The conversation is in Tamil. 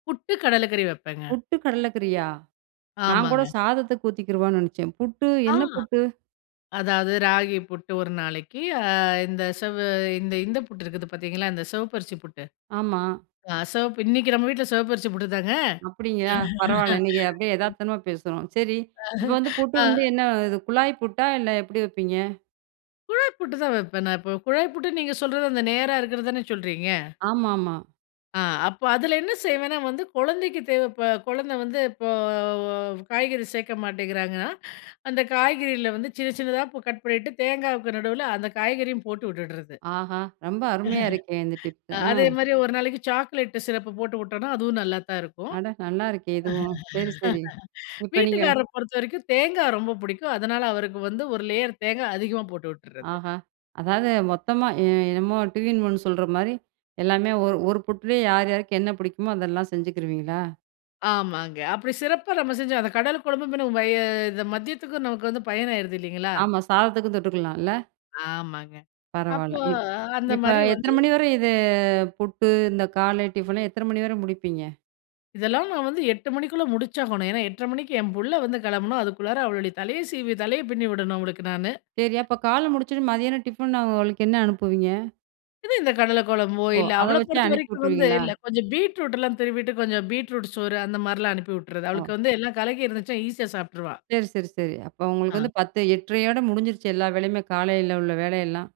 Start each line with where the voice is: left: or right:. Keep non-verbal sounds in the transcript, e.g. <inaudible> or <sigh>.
left: புட்டு கடல கறி வப்பேங்க.
right: புட்டு கடலக்கறியா, நான் கூட
left: ஆமாங்க.
right: சாதத்துக்கூத்திக்கிருவான்னு நெனச்சேன் புட்டு
left: ஆ,
right: என்ன புட்டு?
left: அதாவது ராகி புட்டு ஒரு நாளைக்கு, அ இந்த செவ் இந்த இந்த புட்டு இருக்குது பாத்தீங்களா, இந்த செவப்பரிசி புட்டு.
right: ஆமா.
left: ஆ சிவப்பு இன்னைக்கு நம்ம வீட்டுல செவப்பரிசி புட்டுதாங்க.
right: அப்படிங்களா, பரவால்ல. நீங்க அப்படியே
left: <laughs>
right: எதார்த்தமா பேசுறோம். சரி, இப்போ வந்து புட்டு
left: ஆ,
right: வந்து
left: அ.
right: என்ன? இது குழாய் புட்டா இல்ல, எப்பிடி வப்பீங்க?
left: குழாய் புட்டு தான் வப்பன் நான். எப்பவும், குழாய் புட்டுன்னு நீங்க சொல்றது. அந்த நேரா இருக்கிறது தானே சொல்றீங்க.
right: ஆமாமா.
left: ஆ. அப்ப அதில என்ன செய்வேன்னா வந்து குழந்தைக்கு தேவைப்ப இப்ப குழந்த வந்து இப்போ காய்கறி சேர்க்க மாட்டேங்கிறாங்கன்னா, அந்த காய்கறியில வந்து சின்ன சின்னதா கட் பண்ணிட்டு தேங்காய்க்கு நடுவுல அந்த காய்கறியும் போட்டு விட்டுட்றது.
right: ஆஹா! ரொம்ப அருமையா இருக்கே இந்த
left: <laughs>
right: டிப்பு ஆ.
left: அதே மாரி ஒரு நாளைக்கு சாக்லேட்டு சிரப்பு போட்டு வுட்டோனா, அதுவும் நல்லா தான் இருக்கும்.
right: அட! நல்லா இருக்கே இதுவும். சரி சரி. இப்ப நீங்க
left: <laughs> வீட்டுக்கார பொறுத்தவரைக்கும் தேங்கா ரொம்ப பிடிக்கும். அதனால அவருக்கு வந்து ஒரு லேயர் தேங்கா அதிகமா போட்டு விட்டுட்றது.
right: ஆஹா! அதாவது மொத்தமா எ என்னமோ டு இன் ஒன்னு சொல்ற மாரி எல்லாமே ஒரு ஒரு புட்லேயே யார் யாருக்கு என்ன பிடிக்குமோ, அதெல்லாம் செஞ்சுக்கிருவீங்களா?
left: ஆமாங்க. அப்படி சிறப்பா நம்ம செஞ்சு அந்த கடல குழம்பு பின்ன வய இந்த மத்தியத்துக்கு நமக்கு வந்து பயனாகிருது இல்லைங்களா?
right: ஆமா, சாதத்துக்கும் தொட்டுக்கலாயில்ல.
left: ஆமாங்க.
right: பரவால்ல.
left: அப்போ
right: இப்
left: அந்த
right: இப்ப
left: மாரி
right: எத்தன
left: வந்து
right: மணி வர இது ஃபுட்டு இந்த காலை டிஃபனு எத்தன மணி வர முடிப்பீங்க?
left: இதெல்லாம் நான் வந்து 8 மணிக்குள்ள முடிச்சாகணும். ஏன்னா 8:30 மணிக்கு என் புள்ள வந்து கெளம்பணும். அதுக்குள்ளார அவளுடைய தலைய சீவி, தலைய பின்னிவிடணும். அவளுக்கு நானு
right: சரி. அப்ப காலையில முடிச்சோனே, மதியானம் டிஃபன், அவளுக்கு என்ன அனுப்புவீங்க?
left: இது, இந்த கடல குழம்போ
right: ஓ.
left: இல்ல
right: அத
left: அவள
right: வச்சே
left: பொறுத்த
right: அனுப்பி
left: வரைக்கும் வந்து
right: விட்டுருவீங்களா?
left: இல்ல கொஞ்சம் பீட்ரூட்லா திருவிட்டு கொஞ்சம் பீட்ரூட் சோறு அந்த மார்லா அனுப்பி விட்றது.
right: ஒ!
left: அவளுக்கு வந்து எல்லா கலக்கி இருந்துச்சுன்னா ஈஸியா சாப்ட்டுருவா.
right: சரி சரி சரி. அப்ப உங்களுக்கு வந்து
left: ஆ.
right: 10, 8:30யோட முடிஞ்சிருச்சி, எல்லா வேலையுமே காலையில உள்ள வேலையெல்லாம்.